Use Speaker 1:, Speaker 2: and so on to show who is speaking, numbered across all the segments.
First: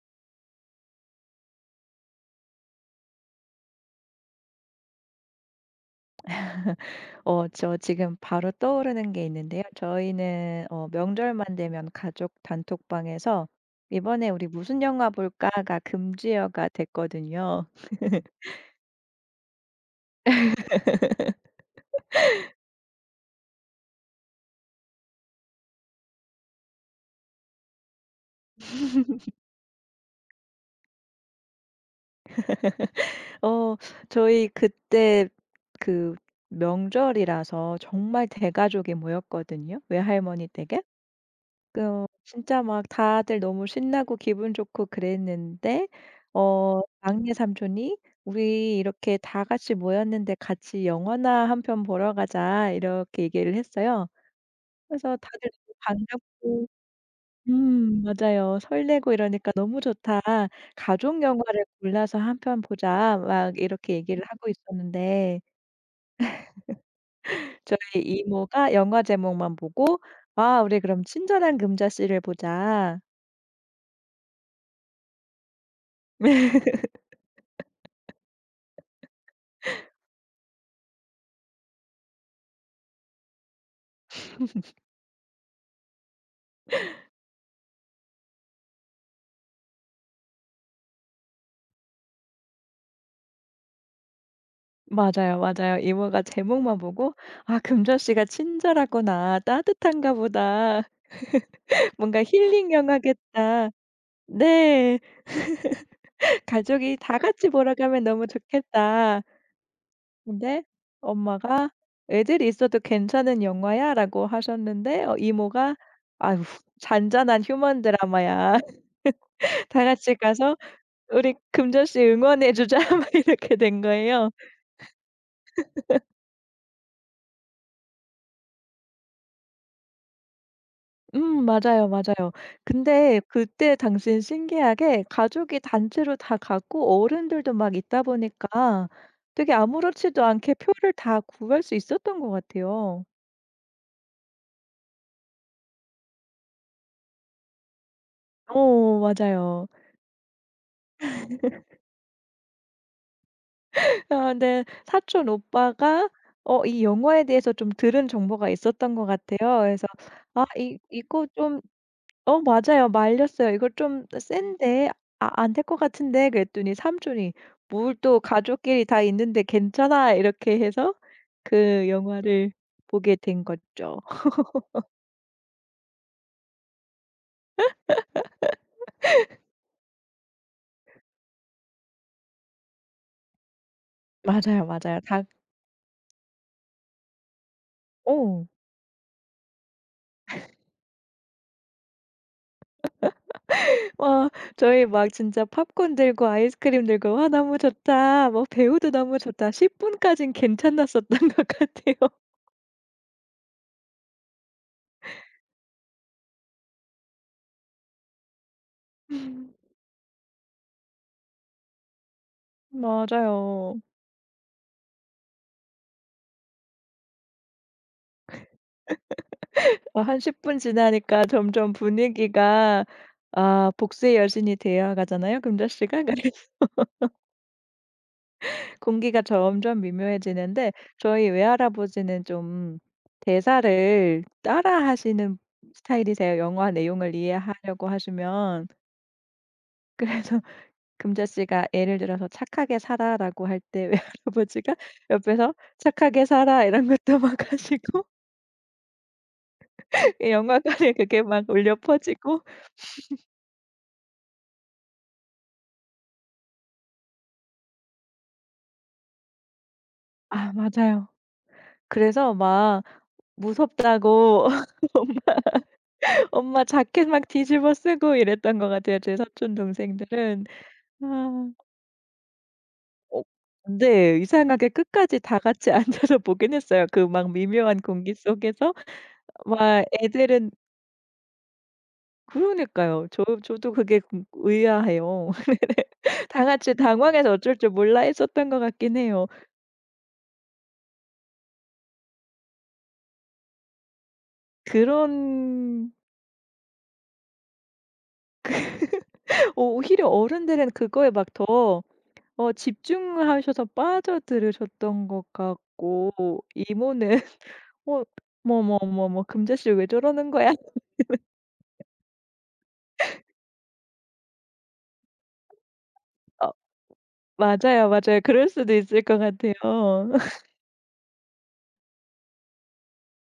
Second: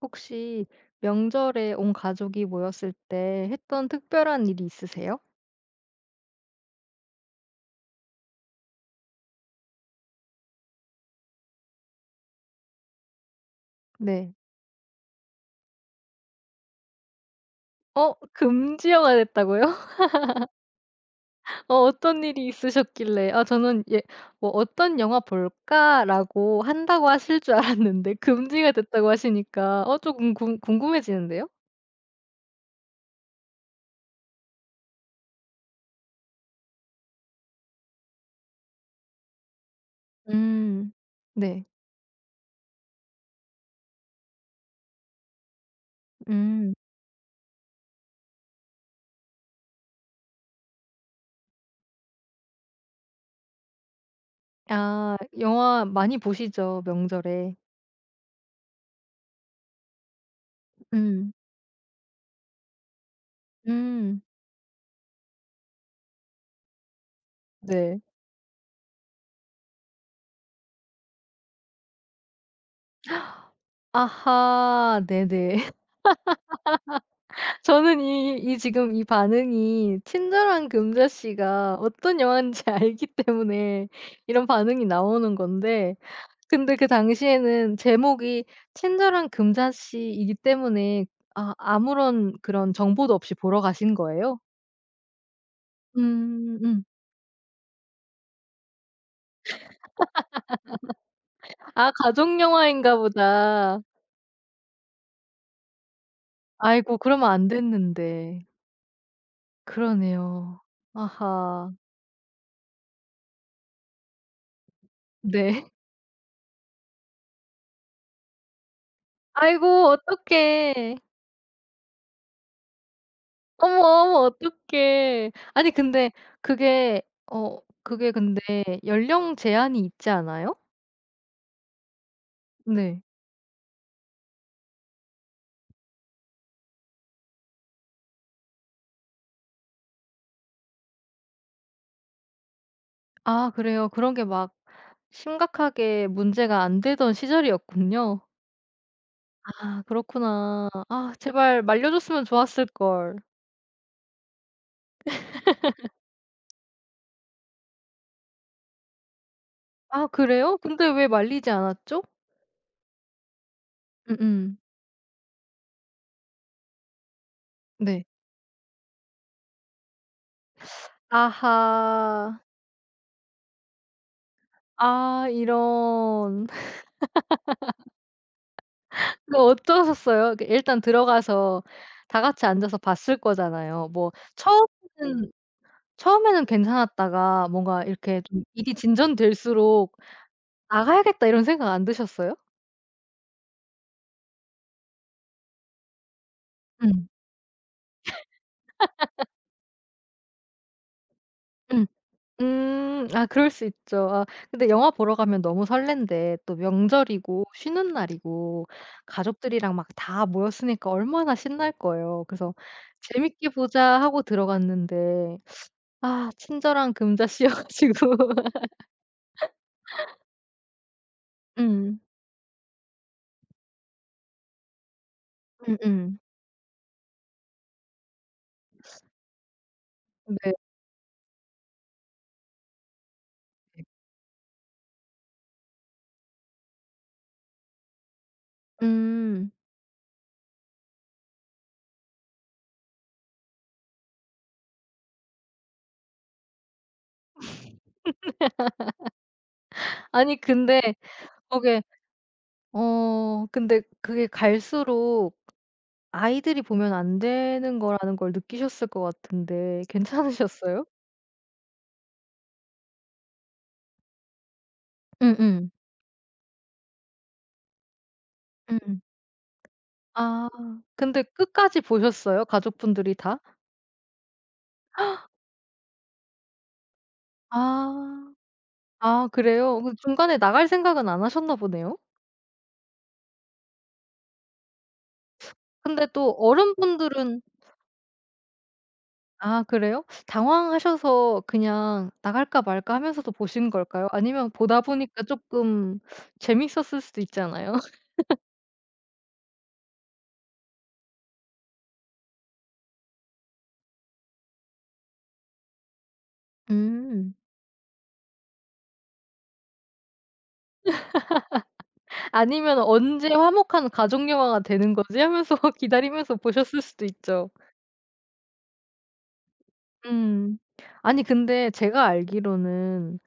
Speaker 1: 혹시 명절에 온 가족이 모였을 때 했던 특별한 일이 있으세요?
Speaker 2: 저 지금 바로 떠오르는 게 있는데요. 저희는 명절만 되면 가족 단톡방에서 "이번에
Speaker 1: 네.
Speaker 2: 우리 무슨 영화 볼까?"가 금지어가 됐거든요.
Speaker 1: 어 금지어가 됐다고요? 어떤 일이 있으셨길래 '아 저는 예 뭐 어떤 영화 볼까?'라고 한다고 하실 줄 알았는데 금지가 됐다고 하시니까 어금궁 궁금해지는데요?
Speaker 2: 어 저희 그때 그 명절이라서 정말 대가족이 모였거든요, 외할머니 댁에.
Speaker 1: 음. 네.
Speaker 2: 그 진짜 막 다들 너무 신나고 기분 좋고 그랬는데
Speaker 1: 음.
Speaker 2: 막내 삼촌이 "우리 이렇게 다 같이 모였는데 같이 영화나 한 편 보러 가자." 이렇게 얘기를 했어요.
Speaker 1: 아
Speaker 2: 그래서 다들 너무
Speaker 1: 영화 많이
Speaker 2: 반갑고
Speaker 1: 보시죠 명절에.
Speaker 2: 맞아요. 설레고 이러니까 "너무 좋다. 가족
Speaker 1: 음.
Speaker 2: 영화를 골라서 한 편 보자." 막 이렇게 얘기를
Speaker 1: 음.
Speaker 2: 하고 있었는데
Speaker 1: 네.
Speaker 2: 저희 이모가 영화 제목만 보고 "아 우리 그럼 친절한 금자씨를 보자."
Speaker 1: 아하. 네네. 저는 이 이 지금 이 반응이 친절한 금자 씨가 어떤 영화인지 알기 때문에 이런 반응이 나오는 건데 근데 그 당시에는 제목이 친절한 금자 씨이기 때문에 아 아무런 그런 정보도 없이 보러 가신 거예요?
Speaker 2: 맞아요, 맞아요. 이모가
Speaker 1: 음
Speaker 2: 제목만
Speaker 1: 음.
Speaker 2: 보고 '아 금전 씨가 친절하구나. 따뜻한가 보다.
Speaker 1: 아
Speaker 2: 뭔가
Speaker 1: 가족
Speaker 2: 힐링
Speaker 1: 영화인가
Speaker 2: 영화겠다.'
Speaker 1: 보다.
Speaker 2: 네. '가족이
Speaker 1: 아이고
Speaker 2: 다
Speaker 1: 그러면 안
Speaker 2: 같이 보러 가면 너무
Speaker 1: 됐는데.
Speaker 2: 좋겠다.' 근데
Speaker 1: 그러네요.
Speaker 2: 엄마가
Speaker 1: 아하.
Speaker 2: "애들이 있어도 괜찮은 영화야."라고 하셨는데
Speaker 1: 네.
Speaker 2: 이모가 "아유 잔잔한 휴먼 드라마야. 다
Speaker 1: 아이고
Speaker 2: 같이 가서
Speaker 1: 어떡해.
Speaker 2: 우리 금전 씨 응원해 주자." 막 이렇게
Speaker 1: 어머,
Speaker 2: 된
Speaker 1: 어머
Speaker 2: 거예요.
Speaker 1: 어떡해. 아니 근데 그게 그게 근데 연령 제한이 있지 않아요?
Speaker 2: 맞아요, 맞아요.
Speaker 1: 네.
Speaker 2: 근데 그때 당시엔 신기하게 가족이 단체로 다 가고 어른들도 막 있다 보니까 되게 아무렇지도 않게 표를 다 구할 수 있었던 것 같아요.
Speaker 1: 아 그래요? 그런 게 막 심각하게 문제가 안 되던 시절이었군요.
Speaker 2: 어 맞아요.
Speaker 1: 아 그렇구나. 아 제발 말려 줬으면 좋았을 걸.
Speaker 2: 아 근데 사촌 오빠가 이 영화에 대해서 좀 들은 정보가 있었던 것 같아요. 그래서
Speaker 1: 아
Speaker 2: "아
Speaker 1: 그래요?
Speaker 2: 이
Speaker 1: 근데 왜
Speaker 2: 이거
Speaker 1: 말리지
Speaker 2: 좀
Speaker 1: 않았죠?
Speaker 2: 어 맞아요. 말렸어요. "이거 좀
Speaker 1: 음음.
Speaker 2: 센데 아 안 될 것 같은데." 그랬더니 삼촌이 "뭘
Speaker 1: 네.
Speaker 2: 또 가족끼리 다 있는데 괜찮아." 이렇게 해서 그
Speaker 1: 아하.
Speaker 2: 영화를 보게 된 거죠.
Speaker 1: 아 이런. 그 어떠셨어요? 그 일단 들어가서 다 같이 앉아서 봤을 거잖아요. 뭐
Speaker 2: 맞아요, 맞아요. 다
Speaker 1: 처음에는 처음에는 괜찮았다가 뭔가 이렇게 좀
Speaker 2: 어.
Speaker 1: 일이 진전될수록 '나가야겠다.' 이런 생각 안 드셨어요?
Speaker 2: 와 저희 막 진짜 팝콘 들고 아이스크림
Speaker 1: 음.
Speaker 2: 들고 '와 너무 좋다. 뭐 배우도 너무 좋다.' 10 분까진 괜찮았었던 것
Speaker 1: 음.
Speaker 2: 같아요.
Speaker 1: 음. 아 그럴 수 있죠. 아 근데 영화 보러 가면 너무 설렌데 또 명절이고 쉬는 날이고 가족들이랑 막 다 모였으니까 얼마나 신날 거예요. 그래서 '재밌게
Speaker 2: 맞아요.
Speaker 1: 보자.' 하고 들어갔는데 아 친절한 금자씨여 가지고.
Speaker 2: 어 한 10분 지나니까 점점
Speaker 1: 음.
Speaker 2: 분위기가 아 복수의 여신이 되어 가잖아요 금자 씨가.
Speaker 1: 음음.
Speaker 2: 그 공기가 점점 미묘해지는데 저희 외할아버지는 좀
Speaker 1: 네.
Speaker 2: 대사를 따라하시는 스타일이세요 영화 내용을 이해하려고 하시면.
Speaker 1: 음.
Speaker 2: 그래서 금자 씨가 예를 들어서 "착하게 살아."라고 할 때 외할아버지가 옆에서 "착하게 살아." 이런 것도 막 하시고 그
Speaker 1: 아니 근데
Speaker 2: 영화관에 그게 막 울려
Speaker 1: 거기에
Speaker 2: 퍼지고
Speaker 1: 근데 그게 갈수록 아이들이 보면 안 되는 거라는 걸 느끼셨을 것 같은데
Speaker 2: 아
Speaker 1: 괜찮으셨어요?
Speaker 2: 맞아요. 그래서 막 무섭다고 엄
Speaker 1: 응응.
Speaker 2: 엄마 자켓 막 뒤집어 쓰고 이랬던 것 같아요,
Speaker 1: 음.
Speaker 2: 제 사촌 동생들은.
Speaker 1: 아 근데
Speaker 2: 아.
Speaker 1: 끝까지 보셨어요? 가족분들이
Speaker 2: 어
Speaker 1: 다?
Speaker 2: 네. 이상하게 끝까지 다 같이 앉아서 보긴 했어요. 그 막 미묘한 공기
Speaker 1: 아.
Speaker 2: 속에서
Speaker 1: 아 그래요?
Speaker 2: 막
Speaker 1: 그 중간에
Speaker 2: 애들은
Speaker 1: 나갈 생각은 안 하셨나 보네요?
Speaker 2: 그러니까요. 저도 그게 궁 의아해요.
Speaker 1: 근데 또
Speaker 2: 다 같이 당황해서
Speaker 1: 어른분들은.
Speaker 2: 어쩔 줄 몰라 했었던 것 같긴 해요.
Speaker 1: 아 그래요? 당황하셔서 그냥 나갈까 말까 하면서도 보신 걸까요? 아니면 보다 보니까
Speaker 2: 그런
Speaker 1: 조금 재밌었을 수도 있잖아요.
Speaker 2: 오히려 어른들은 그거에 막 더 집중하셔서 빠져들으셨던 것 같고 이모는
Speaker 1: 음.
Speaker 2: 어 뭐뭐뭐뭐 금자 씨 왜 저러는 거야?"
Speaker 1: 아니면 '언제 화목한 가족 영화가 되는 거지?' 하면서 기다리면서
Speaker 2: 어
Speaker 1: 보셨을 수도 있죠.
Speaker 2: 맞아요, 맞아요. 그럴 수도 있을 것 같아요.
Speaker 1: 음. 아니 근데 제가 알기로는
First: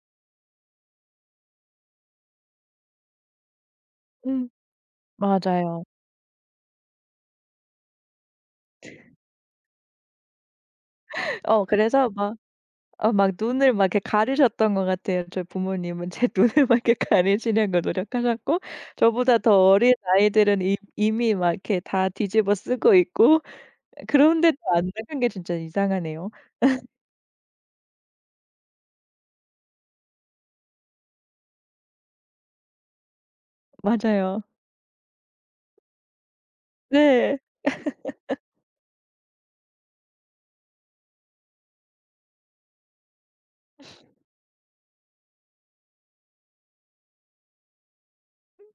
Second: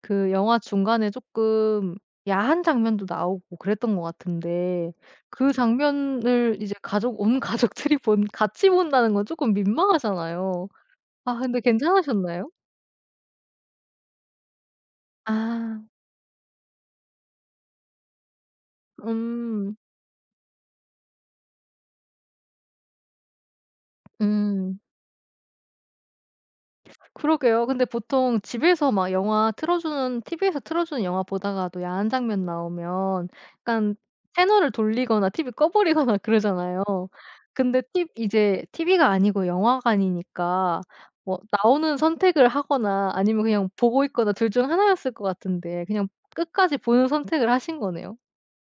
Speaker 1: 그 영화 중간에 쪼끔 야한 장면도 나오고 그랬던 것
Speaker 2: 음
Speaker 1: 같은데 그
Speaker 2: 맞아요.
Speaker 1: 장면을 이제 가족 온 가족들이 본 같이 본다는 건 쪼끔 민망하잖아요. 아 근데
Speaker 2: 어 그래서 막
Speaker 1: 괜찮으셨나요?
Speaker 2: 어 막 눈을 막 이렇게 가리셨던 것 같아요. 저희
Speaker 1: 아.
Speaker 2: 부모님은 제 눈을 막 이렇게 가리시려고 노력하셨고 저보다 더
Speaker 1: 음.
Speaker 2: 어린 아이들은 이 이미 막 이렇게 다 뒤집어 쓰고 있고 그런데도
Speaker 1: 음.
Speaker 2: 안 나간 게 진짜 이상하네요.
Speaker 1: 그러게요. 근데 보통 집에서 막 영화 틀어 주는 TV에서 틀어 주는 영화 보다가도 야한 장면 나오면 약간
Speaker 2: 맞아요.
Speaker 1: 채널을 돌리거나 TV 꺼 버리거나 그러잖아요.
Speaker 2: 네.
Speaker 1: 근데 티 이제 TV가 아니고 영화관이니까 뭐 나오는 선택을 하거나 아니면 그냥 보고 있거나 둘 중 하나였을 것 같은데 그냥 끝까지 보는 선택을 하신 거네요.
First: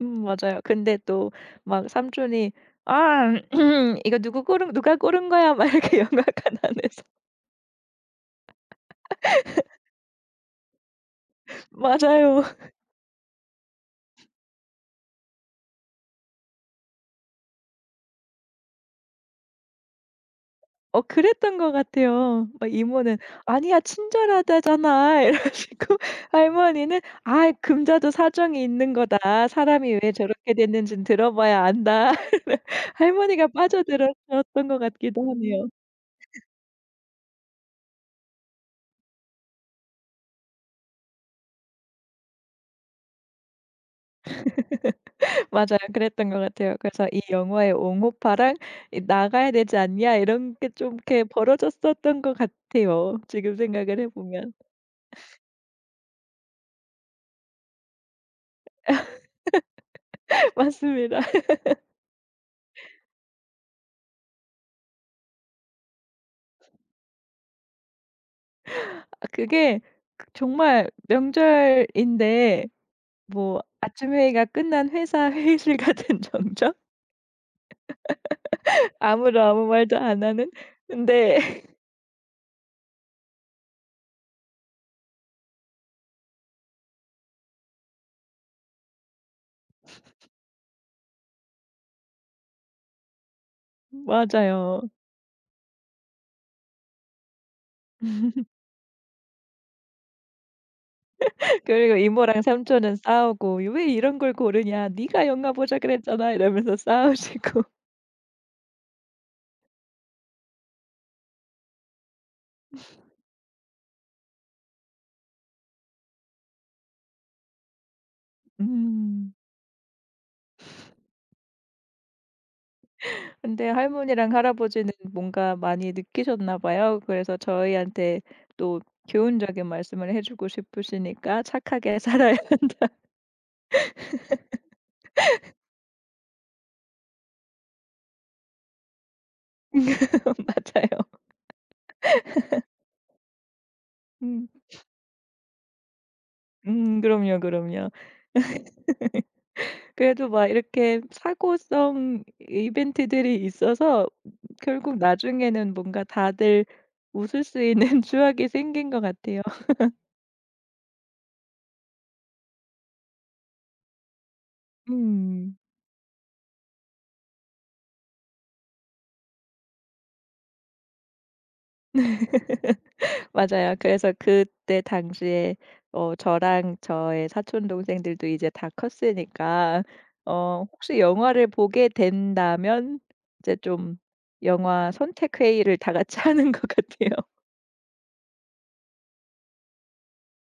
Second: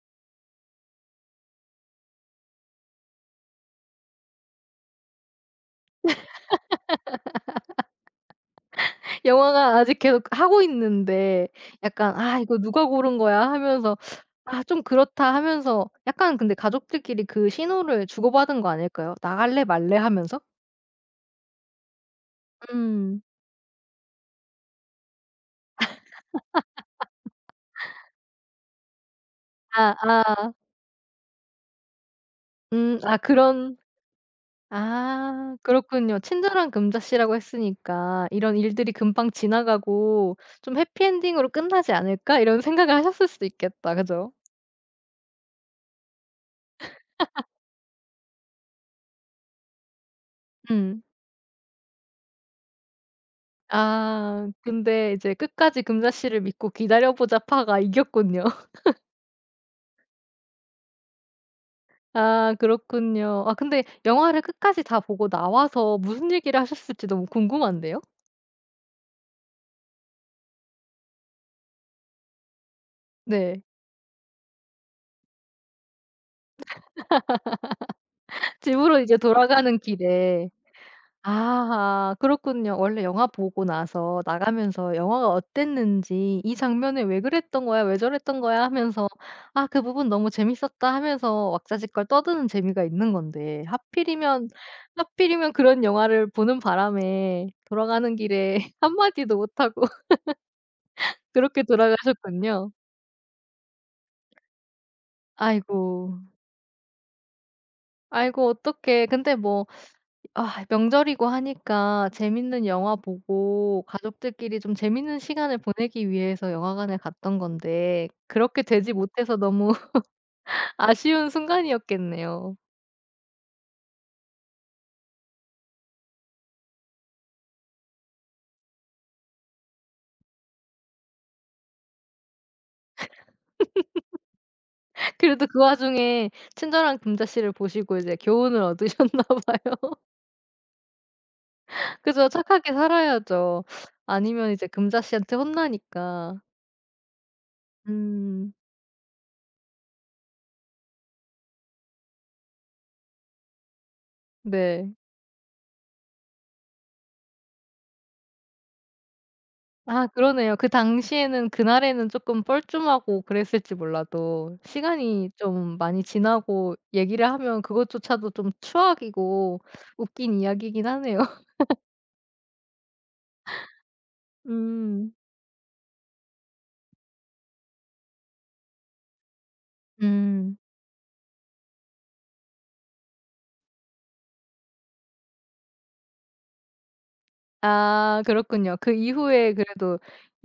Speaker 2: 맞아요. 근데 또 막 삼촌이 "아 이거 누구 고른 누가 고른 거야." 막 이렇게 영화관 안에서
Speaker 1: 영화가 아직 계속 하고 있는데 약간 '아
Speaker 2: 맞아요.
Speaker 1: 이거 누가 고른 거야?' 하면서 '아 좀 그렇다.' 하면서 약간 근데 가족들끼리 그 신호를 주고받은 거 아닐까요? "나갈래? 말래?" 하면서?
Speaker 2: 어 그랬던 것 같아요. 막 이모는
Speaker 1: 음.
Speaker 2: "아니야 친절하다잖아." 이러시고 할머니는 아 금자도 사정이 있는 거다. 사람이
Speaker 1: 아
Speaker 2: 왜
Speaker 1: 아.
Speaker 2: 저렇게 됐는지는 들어봐야 안다."
Speaker 1: 아
Speaker 2: 할머니가 빠
Speaker 1: 그런.
Speaker 2: 져들었던 것 같기도
Speaker 1: 아
Speaker 2: 하네요.
Speaker 1: 그렇군요. 친절한 금자씨라고 했으니까 '이런 일들이 금방 지나가고 좀 해피엔딩으로 끝나지 않을까?' 이런 생각을 하셨을 수도 있겠다. 그죠?
Speaker 2: 맞아요. 그랬던 것 같아요. 그래서 이 영화의 "옹호파랑 이 나가야 되지 않냐?" 이런 게 좀
Speaker 1: 음.
Speaker 2: 이렇게 벌어졌었던 것 같아요. 지금 생각을 해
Speaker 1: 아
Speaker 2: 보면.
Speaker 1: 근데 이제 끝까지 금자씨를 믿고 기다려 보자 파가 이겼군요.
Speaker 2: 맞습니다.
Speaker 1: 아 그렇군요. 아 근데 영화를 끝까지 다 보고 나와서 무슨 얘기를 하셨을지 너무 궁금한데요.
Speaker 2: 아 그게 정말 명절인데 뭐
Speaker 1: 네.
Speaker 2: 아침 회의가 끝난 회사 회의실 같은 정적?
Speaker 1: 집으로 이제
Speaker 2: 아무도 아무
Speaker 1: 돌아가는
Speaker 2: 말도 안
Speaker 1: 길에.
Speaker 2: 하는? 근데
Speaker 1: 아 그렇군요. 원래 영화 보고 나서 나가면서 "영화가 어땠는지 이 장면을 왜 그랬던 거야? 왜 저랬던 거야?" 하면서 '아 그 부분 너무 재밌었다.' 하면서 왁자지껄 떠드는 재미가 있는 건데
Speaker 2: 맞아요.
Speaker 1: 하필이면 그런 영화를 보는 바람에 돌아가는 길에 한마디도 못하고 그렇게
Speaker 2: 그리고 이모랑
Speaker 1: 돌아가셨군요.
Speaker 2: 삼촌은 싸우고 "왜 이런 걸 고르냐? 네가 영화 보자
Speaker 1: 아이고.
Speaker 2: 그랬잖아." 이러면서 싸우시고.
Speaker 1: 아이고 어떡해. 근데 뭐 아 명절이고 하니까 재밌는 영화 보고 가족들끼리 좀 재밌는 시간을 보내기 위해서 영화관에 갔던 건데 그렇게 되지
Speaker 2: 음.
Speaker 1: 못해서 너무 아쉬운 순간이었겠네요.
Speaker 2: 근데 할머니랑 할아버지는 뭔가 많이 느끼셨나 봐요. 그래서 저희한테 또 교훈적인 말씀을 해 주고 싶으시니까 "착하게 살아요."
Speaker 1: 그래도 그 와중에 친절한 금자씨를 보시고 이제 교훈을 얻으셨나 봐요.
Speaker 2: 맞아요.
Speaker 1: 그죠. 착하게 살아야죠.
Speaker 2: 음.
Speaker 1: 아니면 이제 금자씨한테 혼나니까.
Speaker 2: 그럼요, 그럼요.
Speaker 1: 음.
Speaker 2: 그래도 막 이렇게 사고성 이벤트들이 있어서
Speaker 1: 네.
Speaker 2: 결국 나중에는 뭔가 다들 웃을 수 있는 추억이 생긴 것 같아요.
Speaker 1: 아 그러네요. 그 당시에는 그날에는 쪼끔 뻘쭘하고 그랬을지 몰라도 시간이
Speaker 2: 음.
Speaker 1: 좀 많이 지나고 얘기를 하면 그것조차도 좀 추억이고 웃긴 이야기이긴 하네요.
Speaker 2: 맞아요. 그래서 그때
Speaker 1: 음.
Speaker 2: 당시에 저랑 저의 사촌 동생들도 이제 다 컸으니까
Speaker 1: 음.
Speaker 2: 혹시 영화를 보게 된다면 이제 좀 영화 선택 회의를 다 같이 하는 것 같아요.
Speaker 1: 아 그렇군요. 그 이후에 그래도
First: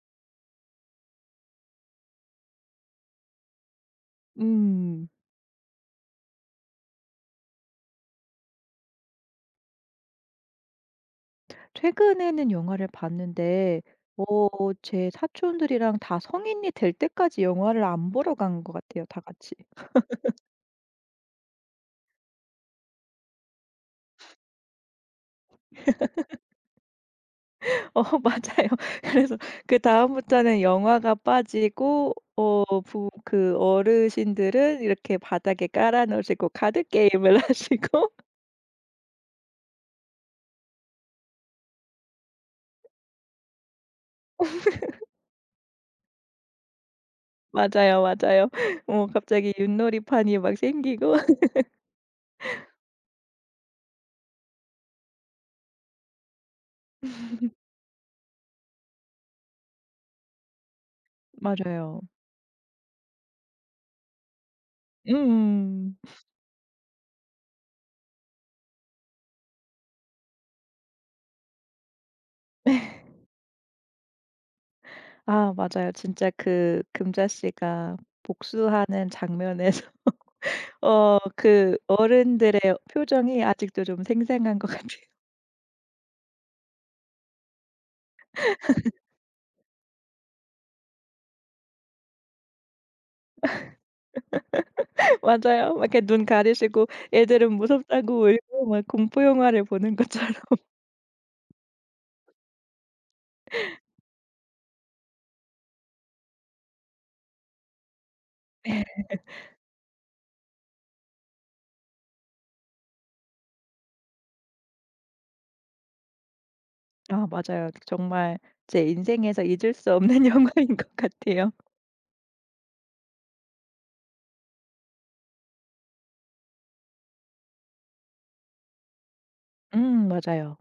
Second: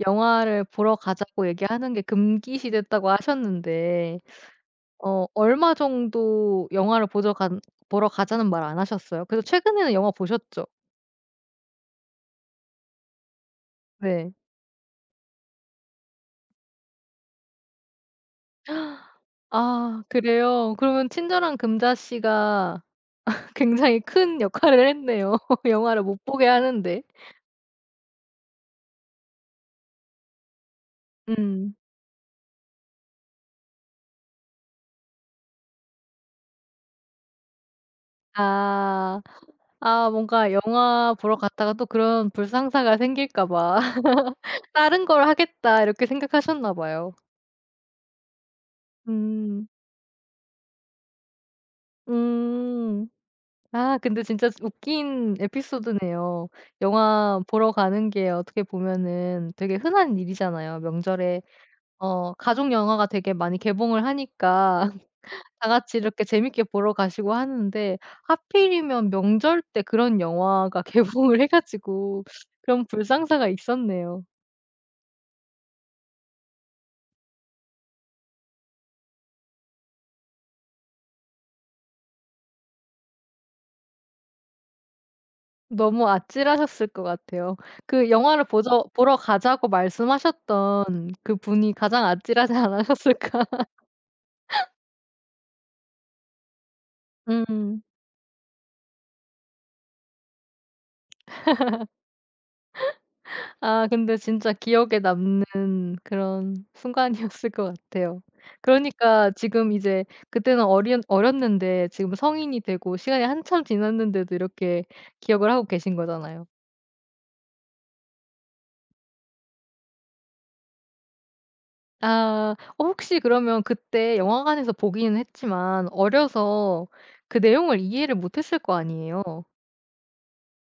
Speaker 1: 영화를 보러 가자고 얘기하는 게 금기시됐다고 하셨는데
Speaker 2: 음.
Speaker 1: 어 얼마 정도 영화를 보러 가자는 말 안 하셨어요? 그래도 최근에는 영화 보셨죠?
Speaker 2: 최근에는 영화를 봤는데
Speaker 1: 네.
Speaker 2: 어 제 사촌들이랑 다 성인이 될 때까지 영화를 안 보러 간 것 같아요, 다 같이.
Speaker 1: 아 그래요? 그러면 친절한 금자씨가 굉장히 큰 역할을 했네요. 영화를 못 보게 하는데.
Speaker 2: 어 맞아요. 그래서 그다음부터는 영화가
Speaker 1: 음.
Speaker 2: 빠지고 어 부 그 어르신들은 이렇게 바닥에 깔아 놓으시고 카드 게임을 하시고
Speaker 1: 아. 아 뭔가 영화 보러 갔다가 또 그런 불상사가 생길까 봐 '다른 걸 하겠다.' 이렇게 생각하셨나 봐요.
Speaker 2: 맞아요, 맞아요. 어 갑자기
Speaker 1: 음.
Speaker 2: 윷놀이판이 막 생기고
Speaker 1: 음. 아 근데 진짜 웃긴 에피소드네요. 영화 보러 가는 게 어떻게 보면은 되게 흔한 일이잖아요. 명절에
Speaker 2: 맞아요.
Speaker 1: 어 가족 영화가 되게 많이 개봉을 하니까 다
Speaker 2: 음음.
Speaker 1: 같이 이렇게 재밌게 보러 가시고 하는데 하필이면 명절 때 그런 영화가 개봉을 해 가지고 그런 불상사가 있었네요.
Speaker 2: 아 맞아요. 진짜 그 금자 씨가 복수하는 장면에서 그 어른들의 표정이 아직도 좀 생생한 것 같아요.
Speaker 1: 너무 아찔하셨을 것 같아요. 그 영화를 보저 보러 가자고 말씀하셨던 그분이 가장 아찔하지 않으셨을까.
Speaker 2: 맞아요. 막 이렇게 눈 가리시고 애들은
Speaker 1: 음.
Speaker 2: 무섭다고 울고 막 공포 영화를 보는 것처럼.
Speaker 1: 아 근데 진짜 기억에 남는 그런 순간이었을 것 같아요. 그러니까 지금 이제 그때는 어렸는데 지금 성인이 되고 시간이 한참 지났는데도 이렇게 기억을 하고 계신 거잖아요.
Speaker 2: 아 맞아요. 정말 제 인생에서 잊을 수 없는 영화인 것 같아요.
Speaker 1: 아 어 혹시 그러면 그때 영화관에서 보기는 했지만 어려서 그 내용을 이해를 못했을 거 아니에요.
Speaker 2: 맞아요.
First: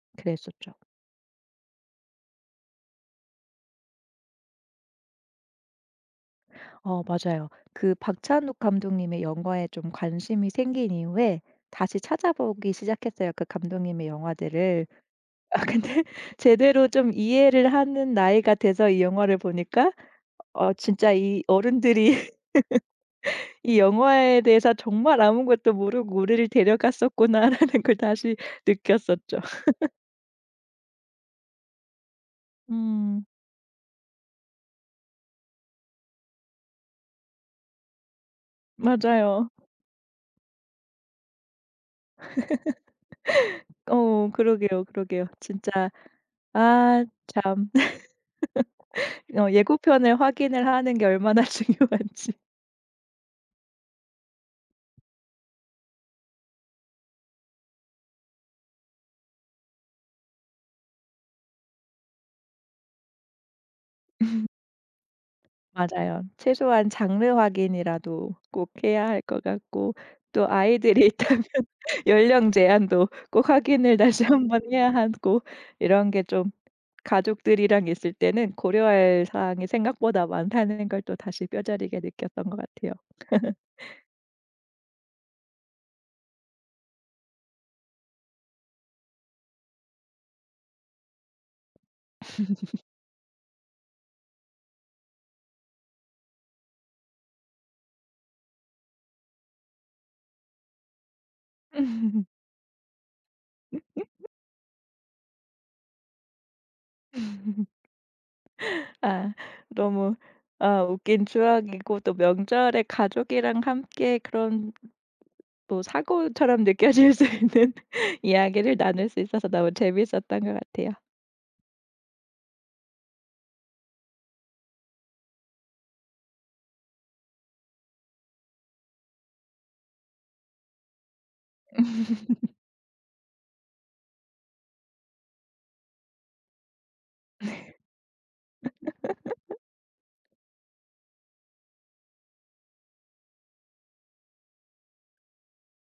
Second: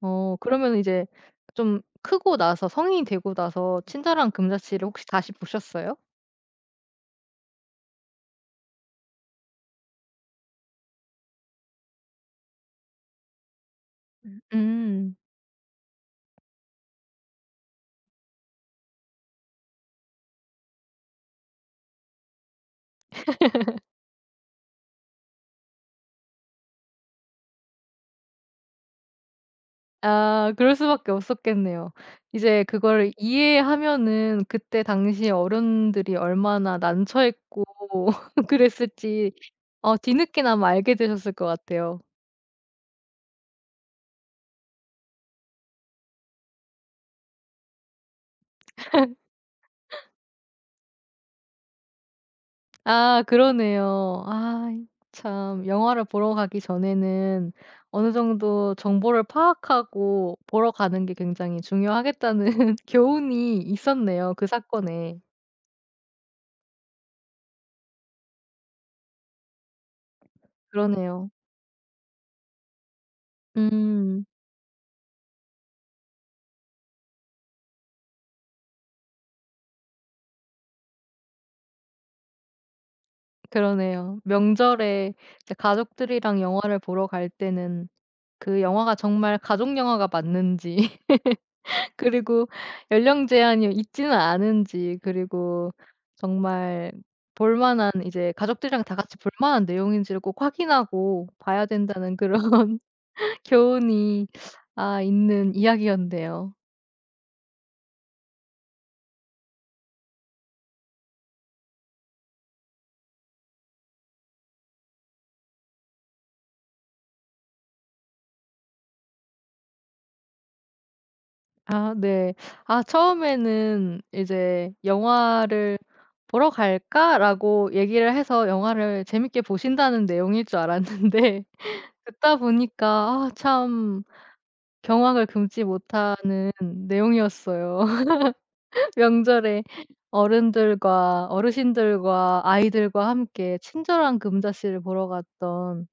Speaker 1: 어
Speaker 2: 그랬었죠.
Speaker 1: 그러면 이제 좀 크고 나서 성인이 되고 나서 친절한 금자씨를 혹시 다시 보셨어요?
Speaker 2: 어 맞아요. 그 박찬욱 감독님의 영화에 좀 관심이 생긴 이후에 다시 찾아보기 시작했어요, 그 감독님의 영화들을.
Speaker 1: 음.
Speaker 2: 아 근데 제대로 좀 이해를 하는 나이가 돼서 이 영화를 보니까 진짜 이 어른들이 '이 영화에 대해서 정말 아무것도 모르고 우리를 데려갔었구나.'라는 걸 다시 느꼈었죠.
Speaker 1: 아 그럴 수밖에 없었겠네요. 이제 그거를
Speaker 2: 음
Speaker 1: 이해하면은 그때 당시 어른들이 얼마나 난처했고 그랬을지
Speaker 2: 맞아요.
Speaker 1: 어 뒤늦게나마 알게 되셨을 것 같아요.
Speaker 2: 어 그러게요, 그러게요. 진짜 아 참 예고편을 확인을 하는 게 얼마나 중요한지.
Speaker 1: 아 그러네요. 아 참 영화를 보러 가기 전에는 어느 정도 정보를 파악하고 보러 가는 게 굉장히 중요하겠다는 교훈이 있었네요, 그 사건에.
Speaker 2: 맞아요. 최소한 장르 확인이라도 꼭 해야 할 것 같고 또 아이들이
Speaker 1: 그러네요.
Speaker 2: 있다면 연령 제한도 꼭 확인을 다시
Speaker 1: 음.
Speaker 2: 한번 해야 하고 이런 게좀 가족들이랑 있을 때는 고려할 사항이 생각보다 많다는 걸 또 다시 뼈저리게 느꼈던 것 같아요.
Speaker 1: 그러네요. 명절에 이제 가족들이랑 영화를 보러 갈 때는 그 영화가 정말 가족 영화가 맞는지 그리고 연령 제한이 있지는 않은지 그리고 정말 볼 만한 이제 가족들이랑 다 같이 볼 만한 내용인지를 꼭 확인하고 봐야 된다는 그런 교훈이 아 있는 이야기였네요.
Speaker 2: 아 너무 아 웃긴 추억이고 또 명절에 가족이랑 함께 그런 뭐 사고처럼 느껴질 수 있는 이야기를 나눌 수 있어서 너무 재밌었던 것 같아요.
Speaker 1: 아 네. 아 처음에는 이제 "영화를 보러 갈까?"라고 얘기를 해서 영화를 재밌게 보신다는 내용일 줄 알았는데 듣다 보니까 아 참 경악을 금치 못하는 내용이었어요. 명절에 어른들과 어르신들과 아이들과 함께 친절한 금자씨를 보러 갔던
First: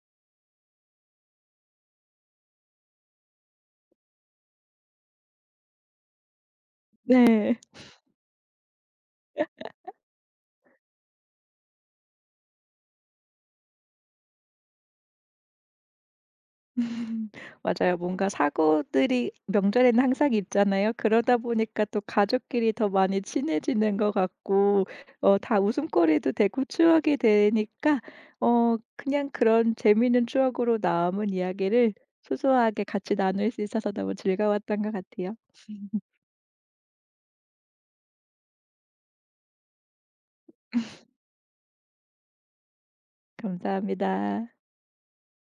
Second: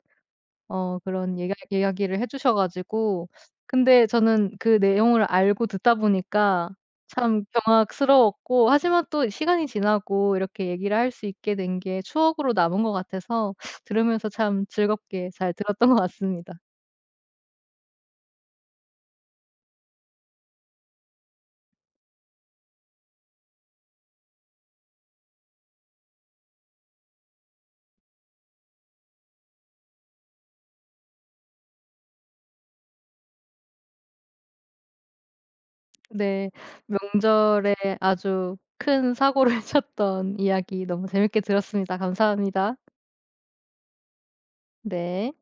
Speaker 1: 어 그런 이야기를 해 주셔 가지고 근데 저는 그 내용을 알고 듣다 보니까 참
Speaker 2: 네.
Speaker 1: 경악스러웠고 하지만 또 시간이 지나고 이렇게 얘기를 할 수 있게 된 게 추억으로 남은 것 같아서 들으면서 참 즐겁게 잘 들었던 것 같습니다.
Speaker 2: 맞아요. 뭔가 사고들이 명절에는 항상 있잖아요. 그러다 보니까 또 가족끼리 더 많이 친해지는 것 같고 다 웃음거리도 되고 추억이 되니까 그냥 그런 재미있는 추억으로 남은 이야기를 소소하게 같이 나눌 수 있어서 너무 즐거웠던 것 같아요.
Speaker 1: 네. 명절에 아주 큰 사고를 쳤던 이야기 너무 재밌게 들었습니다. 감사합니다.
Speaker 2: 감사합니다.
Speaker 1: 네.